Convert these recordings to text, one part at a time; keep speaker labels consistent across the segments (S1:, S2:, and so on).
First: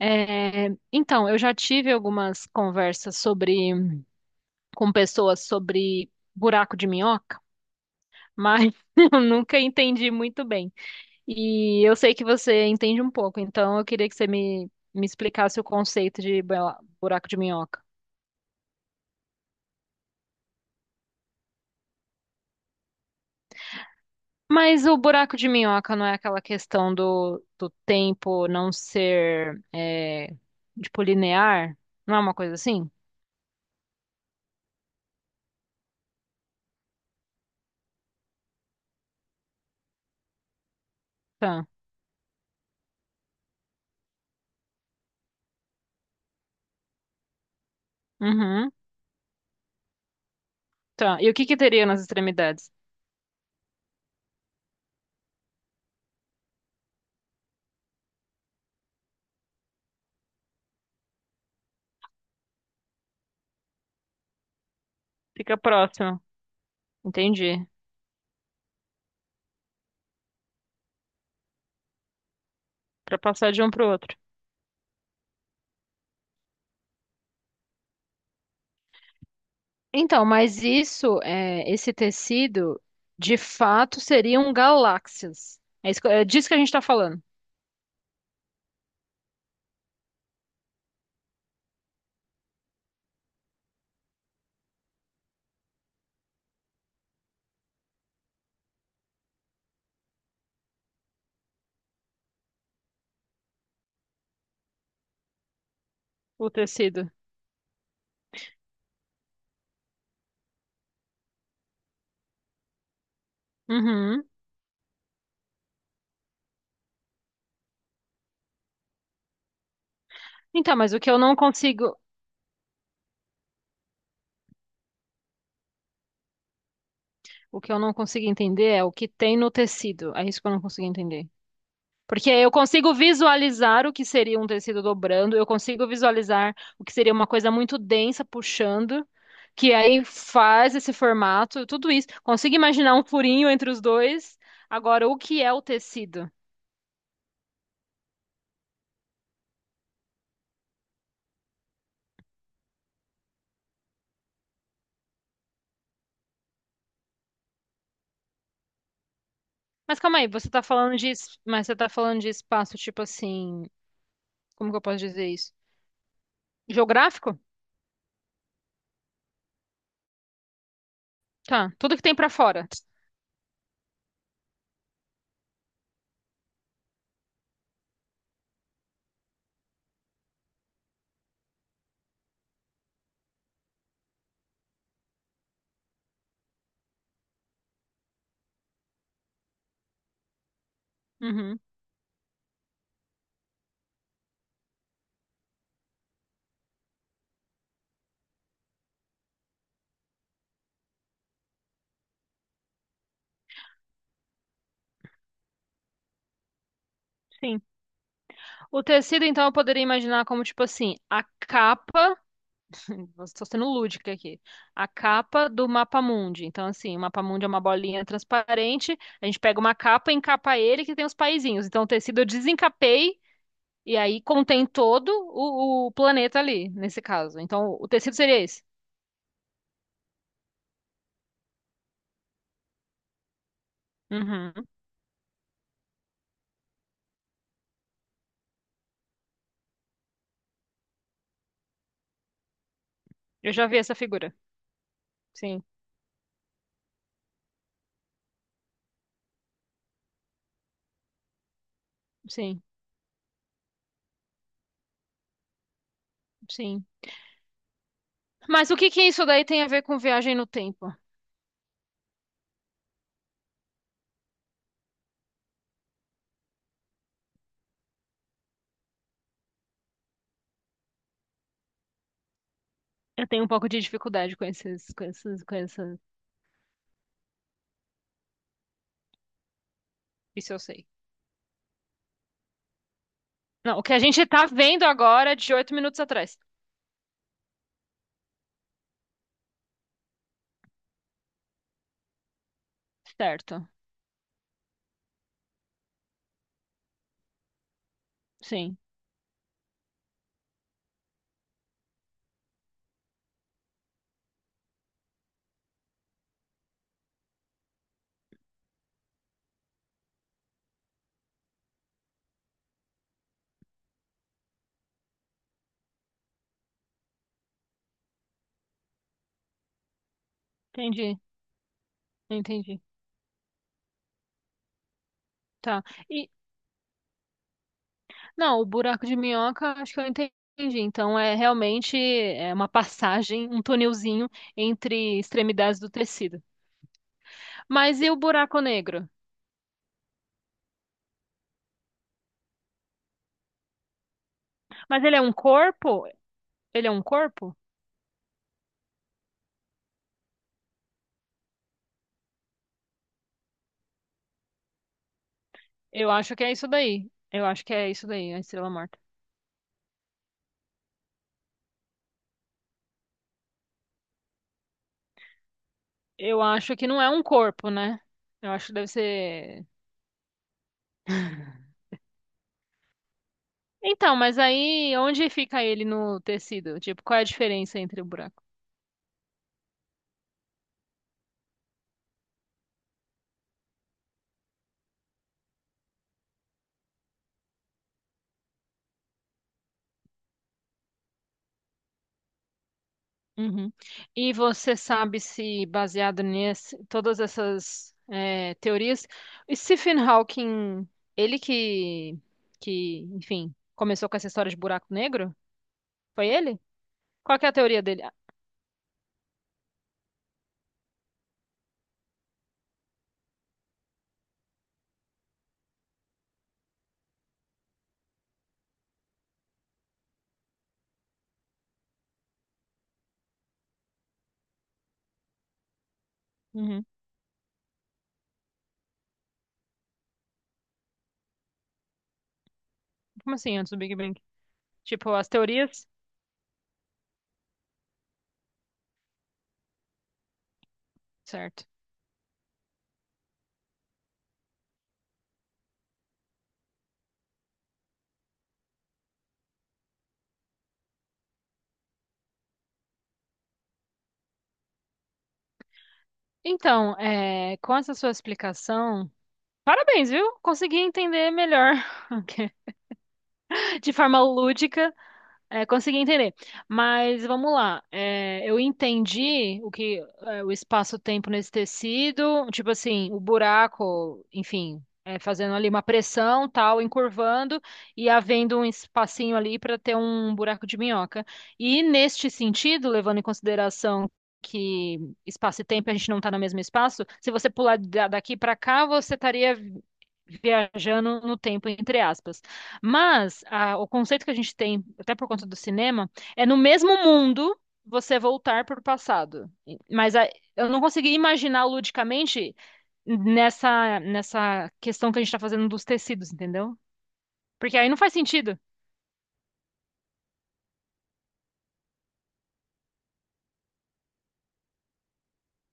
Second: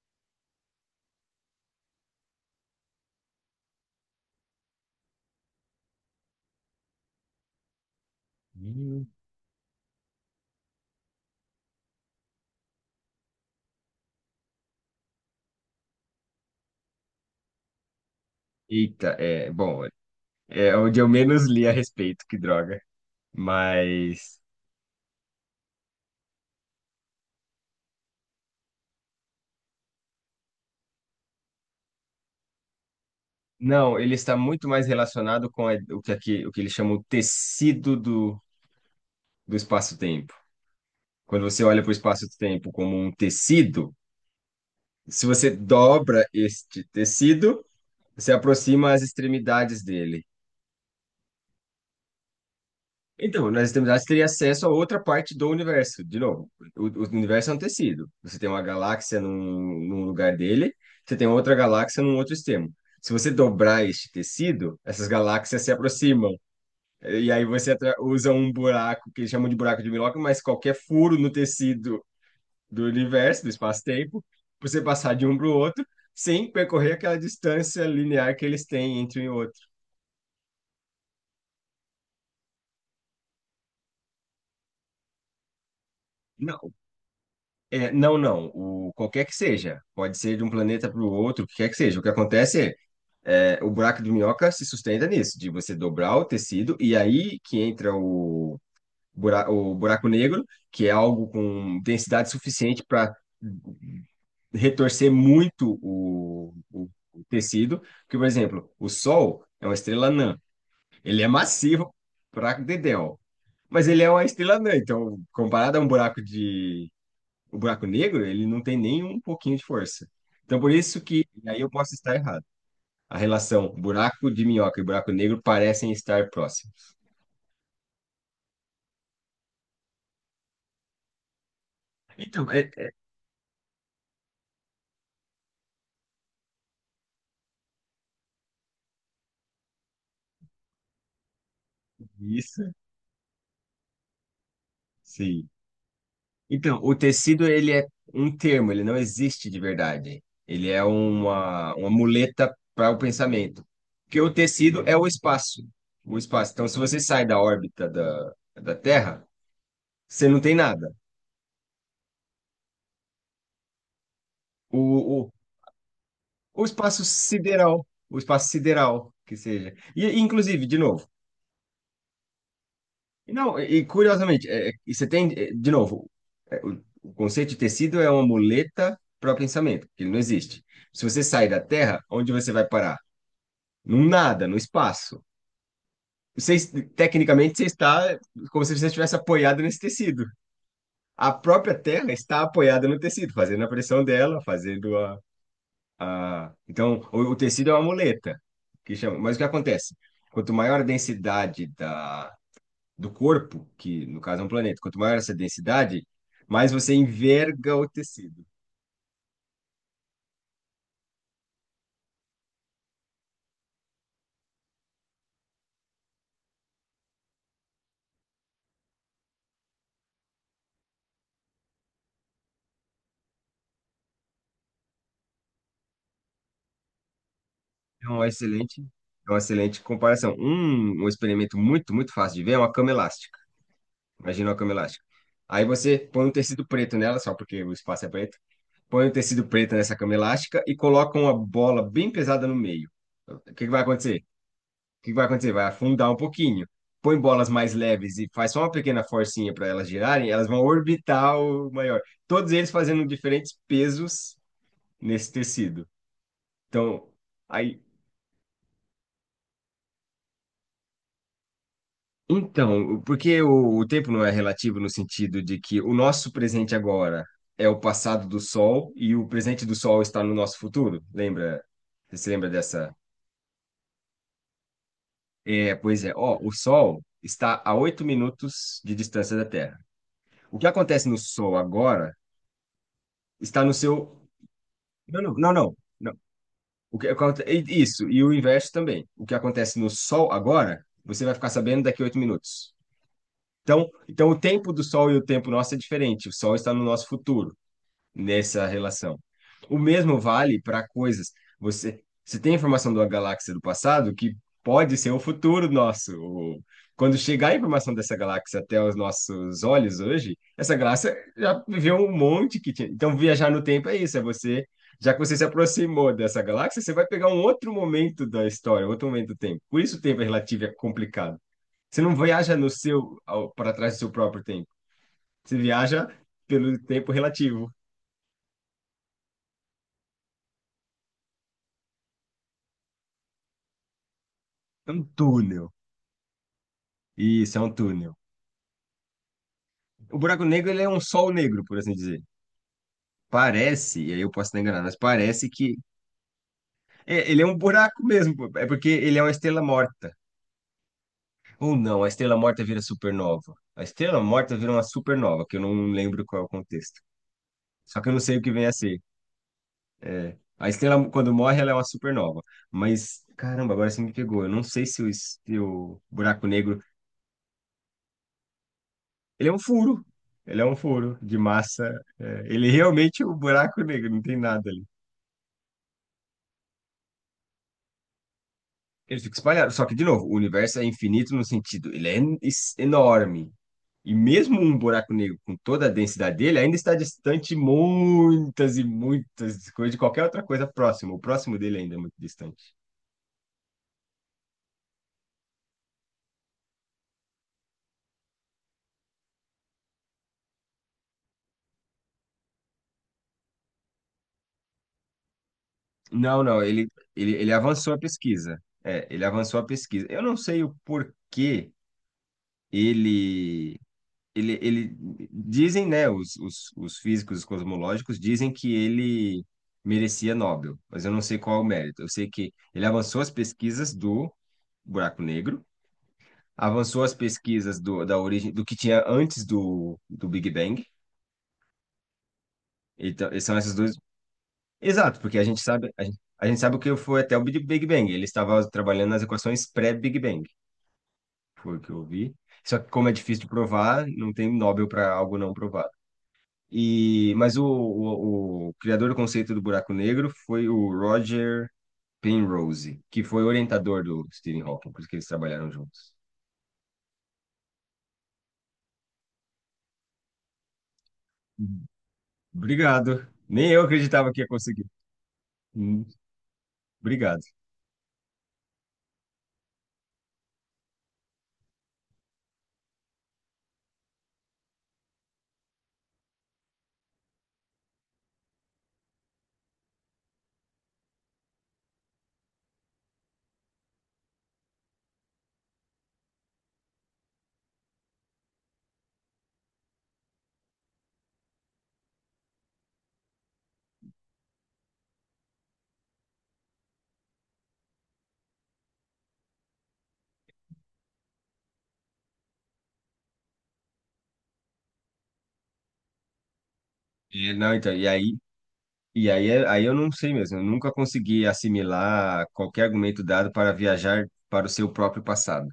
S1: É, então, eu já tive algumas conversas sobre com pessoas sobre buraco de minhoca, mas
S2: Hum.
S1: eu nunca entendi muito bem. E eu sei que você entende um pouco, então eu queria que você me explicasse o conceito de buraco de minhoca.
S2: Eita, é, bom, é onde eu menos li a respeito, que droga. Mas,
S1: Mas o buraco de minhoca não é aquela questão do tempo não ser, tipo, linear? Não é uma coisa assim?
S2: não, ele está muito mais relacionado com o que aqui, o que eles chamam o tecido do espaço-tempo. Quando você
S1: Tá.
S2: olha para o espaço-tempo como um tecido, se você dobra este tecido, você
S1: Uhum.
S2: aproxima as extremidades dele.
S1: Tá. E o que que teria nas extremidades?
S2: Então, nas extremidades teria acesso a outra parte do universo. De novo, o universo é um tecido. Você tem uma galáxia num lugar dele, você tem outra galáxia num outro extremo. Se você dobrar este tecido, essas
S1: Fica
S2: galáxias se
S1: próximo.
S2: aproximam. E aí
S1: Entendi.
S2: você usa um buraco, que eles chamam de buraco de Milwaukee, mas qualquer furo no tecido do
S1: Para
S2: universo, do
S1: passar de um para o outro.
S2: espaço-tempo, pra você passar de um para o outro, sem percorrer aquela distância linear que eles têm entre um e outro.
S1: Então, mas isso, é, esse tecido, de fato, seriam galáxias. É, isso, é disso que a gente está falando.
S2: Não. Qualquer que seja. Pode ser de um planeta para o outro, o que quer que seja. O que acontece é o buraco de minhoca se sustenta nisso, de você dobrar o tecido e aí que entra o o buraco negro, que é algo com densidade suficiente para retorcer muito
S1: O tecido.
S2: o tecido. Porque, por exemplo, o Sol é uma estrela anã. Ele é massivo para Dedéu. Mas ele é
S1: Uhum.
S2: uma estrela anã, então, comparado a um o buraco negro, ele não tem nem um pouquinho de força. Então, por
S1: Então, mas o
S2: isso
S1: que eu
S2: que,
S1: não
S2: e aí eu posso
S1: consigo,
S2: estar errado. A relação buraco de minhoca e buraco negro parecem estar próximos.
S1: o que eu não consigo entender é o que tem no tecido. É isso que eu não consigo entender. Porque
S2: Então,
S1: eu
S2: é, é
S1: consigo visualizar o que seria um tecido dobrando, eu consigo visualizar o que seria uma coisa muito densa puxando, que aí faz esse formato, tudo isso. Consigo
S2: isso,
S1: imaginar um furinho entre os dois. Agora, o que
S2: sim.
S1: é o tecido?
S2: Então, o tecido, ele é um termo, ele não existe de verdade. Ele é uma muleta para o pensamento. Porque o tecido é o espaço. O espaço. Então, se você sai da órbita da Terra,
S1: Mas calma aí,
S2: você não
S1: você
S2: tem
S1: tá
S2: nada.
S1: falando de, mas você tá falando de espaço tipo assim, como que eu posso dizer
S2: O,
S1: isso?
S2: O espaço
S1: Geográfico?
S2: sideral, o espaço sideral, que seja. Inclusive, de novo,
S1: Tá, tudo que tem pra fora.
S2: e não, e, curiosamente, é, é, e você tem, de novo, o conceito de tecido é uma muleta para o pensamento, que ele não existe. Se você sai da Terra, onde você vai parar? Num nada, no espaço. Tecnicamente, você está como se você estivesse apoiado nesse tecido. A
S1: Uhum,
S2: própria Terra está apoiada no tecido, fazendo a pressão dela, fazendo a, ah, então, o tecido é uma muleta, que chama. Mas o que acontece? Quanto maior a densidade do corpo, que no caso é um planeta, quanto maior essa densidade, mais você
S1: sim.
S2: enverga o tecido.
S1: O tecido, então, eu poderia imaginar como tipo assim, a capa estou sendo lúdica aqui. A capa do mapa mundi. Então, assim, o mapa mundi é uma bolinha transparente. A gente pega uma capa e encapa ele que tem os paizinhos. Então, o tecido eu desencapei e aí contém todo o planeta ali, nesse caso. Então, o
S2: É
S1: tecido
S2: uma
S1: seria esse.
S2: excelente, é uma excelente comparação. Um experimento muito fácil de ver é uma cama elástica. Imagina uma
S1: Uhum.
S2: cama elástica. Aí você põe um tecido preto nela, só porque o espaço é preto. Põe um tecido preto nessa cama elástica e coloca uma bola bem pesada no meio. O
S1: Eu
S2: que
S1: já
S2: que
S1: vi
S2: vai
S1: essa
S2: acontecer?
S1: figura.
S2: O que vai acontecer?
S1: Sim,
S2: Vai afundar um pouquinho. Põe bolas mais leves e faz só uma pequena forcinha para elas girarem, elas vão orbitar o maior. Todos
S1: sim,
S2: eles fazendo diferentes pesos nesse tecido.
S1: sim.
S2: Então, aí.
S1: Mas o que que isso daí tem a ver com viagem no tempo?
S2: Então, porque o tempo não é relativo no sentido de que o nosso presente agora é o passado do Sol e o presente do Sol está no nosso futuro. Lembra? Você se lembra dessa?
S1: Eu tenho um pouco de dificuldade com esses, com esses, com
S2: É,
S1: esses.
S2: pois é. Ó, o Sol está a 8 minutos de distância da Terra.
S1: Isso eu
S2: O que
S1: sei.
S2: acontece no Sol agora está no
S1: Não, o que a
S2: seu.
S1: gente tá vendo
S2: Não,
S1: agora
S2: não,
S1: é de
S2: não,
S1: oito
S2: não.
S1: minutos
S2: não.
S1: atrás.
S2: O que isso, e o inverso também. O que acontece no Sol agora, você vai ficar sabendo daqui a oito minutos.
S1: Certo.
S2: Então, o tempo do Sol e o tempo nosso é diferente. O Sol está no nosso futuro nessa
S1: Sim.
S2: relação. O mesmo vale para coisas. Você tem informação de uma galáxia do passado que pode ser o futuro nosso. Quando chegar a informação dessa galáxia até os nossos olhos hoje, essa galáxia já viveu um monte que tinha. Então, viajar no tempo é isso, é você. Já que você se aproximou dessa galáxia, você vai pegar um outro momento da história, outro momento do tempo. Por isso o tempo é relativo e é
S1: Entendi,
S2: complicado. Você não viaja no
S1: entendi.
S2: seu, ao- Para trás do seu próprio tempo. Você
S1: Tá.
S2: viaja
S1: E
S2: pelo tempo relativo.
S1: não, o buraco de minhoca, acho que eu entendi. Então é realmente é uma passagem, um tunelzinho
S2: É um
S1: entre
S2: túnel.
S1: extremidades do tecido.
S2: Isso, é um
S1: Mas e
S2: túnel.
S1: o buraco negro?
S2: O buraco negro, ele é um sol negro, por assim dizer. Parece, e aí eu posso estar enganado, mas
S1: Mas ele é um
S2: parece que
S1: corpo? Ele é um
S2: ele é
S1: corpo?
S2: um buraco mesmo, pô. É porque ele é uma estrela morta. Ou não, a estrela morta vira supernova. A estrela morta vira uma supernova, que eu não
S1: Eu
S2: lembro
S1: acho que
S2: qual é o
S1: é isso
S2: contexto.
S1: daí. Eu acho que é
S2: Só
S1: isso
S2: que eu não
S1: daí,
S2: sei
S1: a
S2: o que vem
S1: estrela
S2: a
S1: morta.
S2: ser. A estrela, quando morre, ela é uma supernova. Mas, caramba, agora você me pegou. Eu não sei se o
S1: Eu
S2: buraco
S1: acho
S2: negro.
S1: que não é um corpo, né? Eu acho que deve
S2: Ele é um
S1: ser.
S2: furo. Ele é um furo de massa. Ele realmente é um buraco negro,
S1: Então,
S2: não tem
S1: mas
S2: nada ali.
S1: aí onde fica ele no tecido? Tipo, qual é a diferença entre o buraco?
S2: Ele fica espalhado. Só que, de novo, o universo é infinito no sentido, ele é enorme. E mesmo um buraco negro com toda a densidade dele, ainda está distante muitas e muitas coisas de qualquer outra coisa próxima. O próximo dele ainda é muito distante.
S1: Uhum. E você sabe se, baseado nesse, todas essas teorias, o Stephen Hawking, ele que, que, enfim, começou com essa história de buraco negro? Foi
S2: Não,
S1: ele?
S2: não, ele, ele,
S1: Qual que é a
S2: ele
S1: teoria
S2: avançou a
S1: dele? Ah,
S2: pesquisa. É, ele avançou a pesquisa. Eu não sei o porquê ele ele, dizem, né, os físicos os cosmológicos dizem que ele merecia Nobel, mas eu não sei qual é o mérito. Eu sei que ele avançou as pesquisas do buraco negro,
S1: uhum.
S2: avançou as pesquisas da origem do que tinha antes do Big Bang. Então,
S1: Como
S2: e
S1: assim,
S2: são
S1: antes
S2: esses
S1: do
S2: dois.
S1: Big Bang? Tipo,
S2: Exato,
S1: as
S2: porque
S1: teorias?
S2: a gente sabe o que foi até o Big Bang. Ele estava trabalhando nas equações pré-Big Bang,
S1: Certo.
S2: foi o que eu vi. Só que como é difícil de provar, não tem Nobel para algo não provado. E, mas o criador do conceito do buraco negro foi o Roger Penrose, que foi orientador do Stephen Hawking, por isso que eles trabalharam juntos.
S1: Então, com essa sua explicação, parabéns, viu? Consegui entender melhor,
S2: Obrigado. Nem eu
S1: de forma
S2: acreditava que ia conseguir.
S1: lúdica, é, consegui
S2: Hum.
S1: entender. Mas
S2: Obrigado.
S1: vamos lá. É, eu entendi o que é, o espaço-tempo nesse tecido, tipo assim, o buraco, enfim, fazendo ali uma pressão, tal, encurvando e havendo um espacinho ali para ter um buraco de minhoca. E neste sentido, levando em consideração que espaço e tempo a gente não está no mesmo espaço, se você pular daqui para cá, você estaria viajando no tempo, entre aspas. Mas o conceito que a gente tem, até por conta do cinema, é no mesmo mundo você voltar para o passado. Eu não consegui imaginar ludicamente nessa questão que a gente está fazendo dos tecidos, entendeu?
S2: E não,
S1: Porque aí
S2: então,
S1: não
S2: e
S1: faz
S2: aí,
S1: sentido.
S2: e aí, é- aí eu não sei mesmo. Eu nunca consegui assimilar qualquer argumento dado para viajar para o seu próprio passado.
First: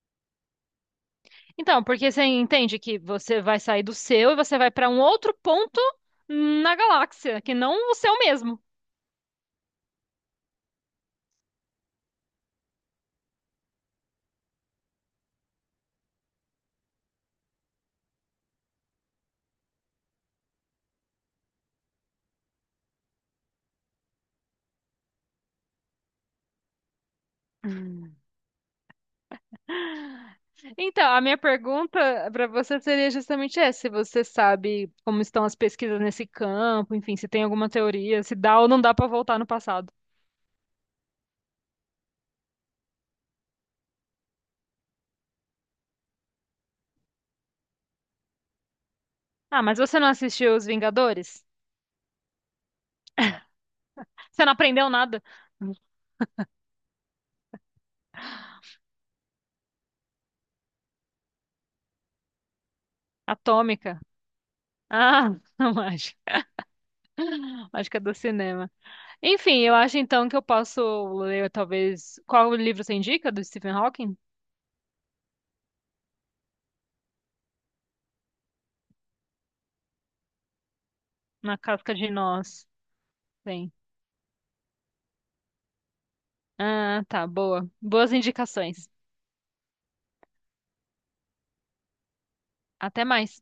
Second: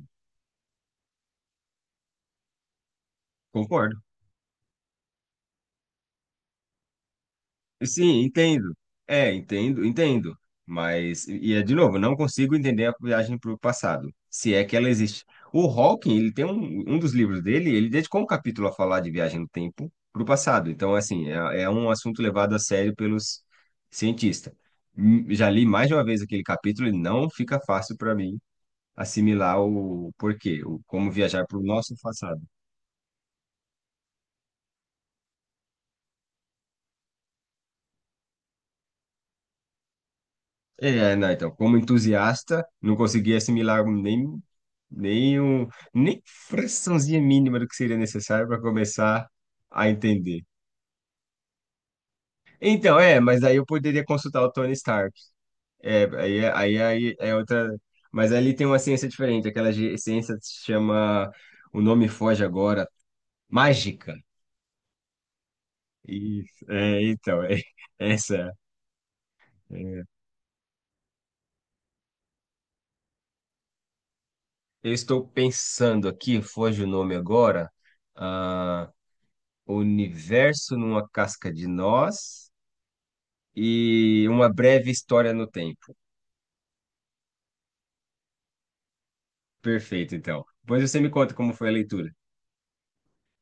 S1: Então, porque você entende que você vai sair do
S2: Concordo.
S1: seu e você vai para um outro ponto na galáxia, que não o seu
S2: Sim,
S1: mesmo.
S2: entendo. Entendo, entendo. Mas, e é de novo, não consigo entender a viagem para o passado, se é que ela existe. O Hawking, ele tem um dos livros dele, ele dedicou um capítulo a falar de viagem no tempo para o passado. Então, assim, é um assunto levado a sério pelos cientistas. Hum. Já li mais de uma vez aquele capítulo e não fica fácil para mim assimilar o porquê, o como
S1: Então, a minha
S2: viajar para o nosso
S1: pergunta
S2: passado.
S1: para você seria justamente essa, se você sabe como estão as pesquisas nesse campo, enfim, se tem alguma teoria, se dá ou não dá para voltar no passado.
S2: Não, então, como entusiasta, não conseguia assimilar nem, um, nem fraçãozinha mínima do que seria necessário para começar
S1: Ah, mas
S2: a
S1: você não
S2: entender.
S1: assistiu Os Vingadores?
S2: Então, é, mas aí eu poderia consultar
S1: Você
S2: o
S1: não
S2: Tony
S1: aprendeu
S2: Stark.
S1: nada?
S2: Aí é outra. Mas ali tem uma ciência diferente, aquela ciência que se chama. O nome foge agora,
S1: Atômica.
S2: mágica.
S1: Ah, não acho.
S2: Isso, é, então, é,
S1: Acho que é do
S2: essa.
S1: cinema. Enfim, eu acho
S2: É.
S1: então que eu posso ler talvez qual livro você indica do Stephen Hawking?
S2: Eu estou pensando aqui, foge o nome agora. Ah, O Universo numa Casca
S1: Na
S2: de
S1: Casca de
S2: Nós
S1: Nós. Sim.
S2: e Uma Breve História no Tempo.
S1: Ah, tá, boa. Boas indicações.
S2: Perfeito, então. Depois você me conta como foi a leitura.
S1: Até mais.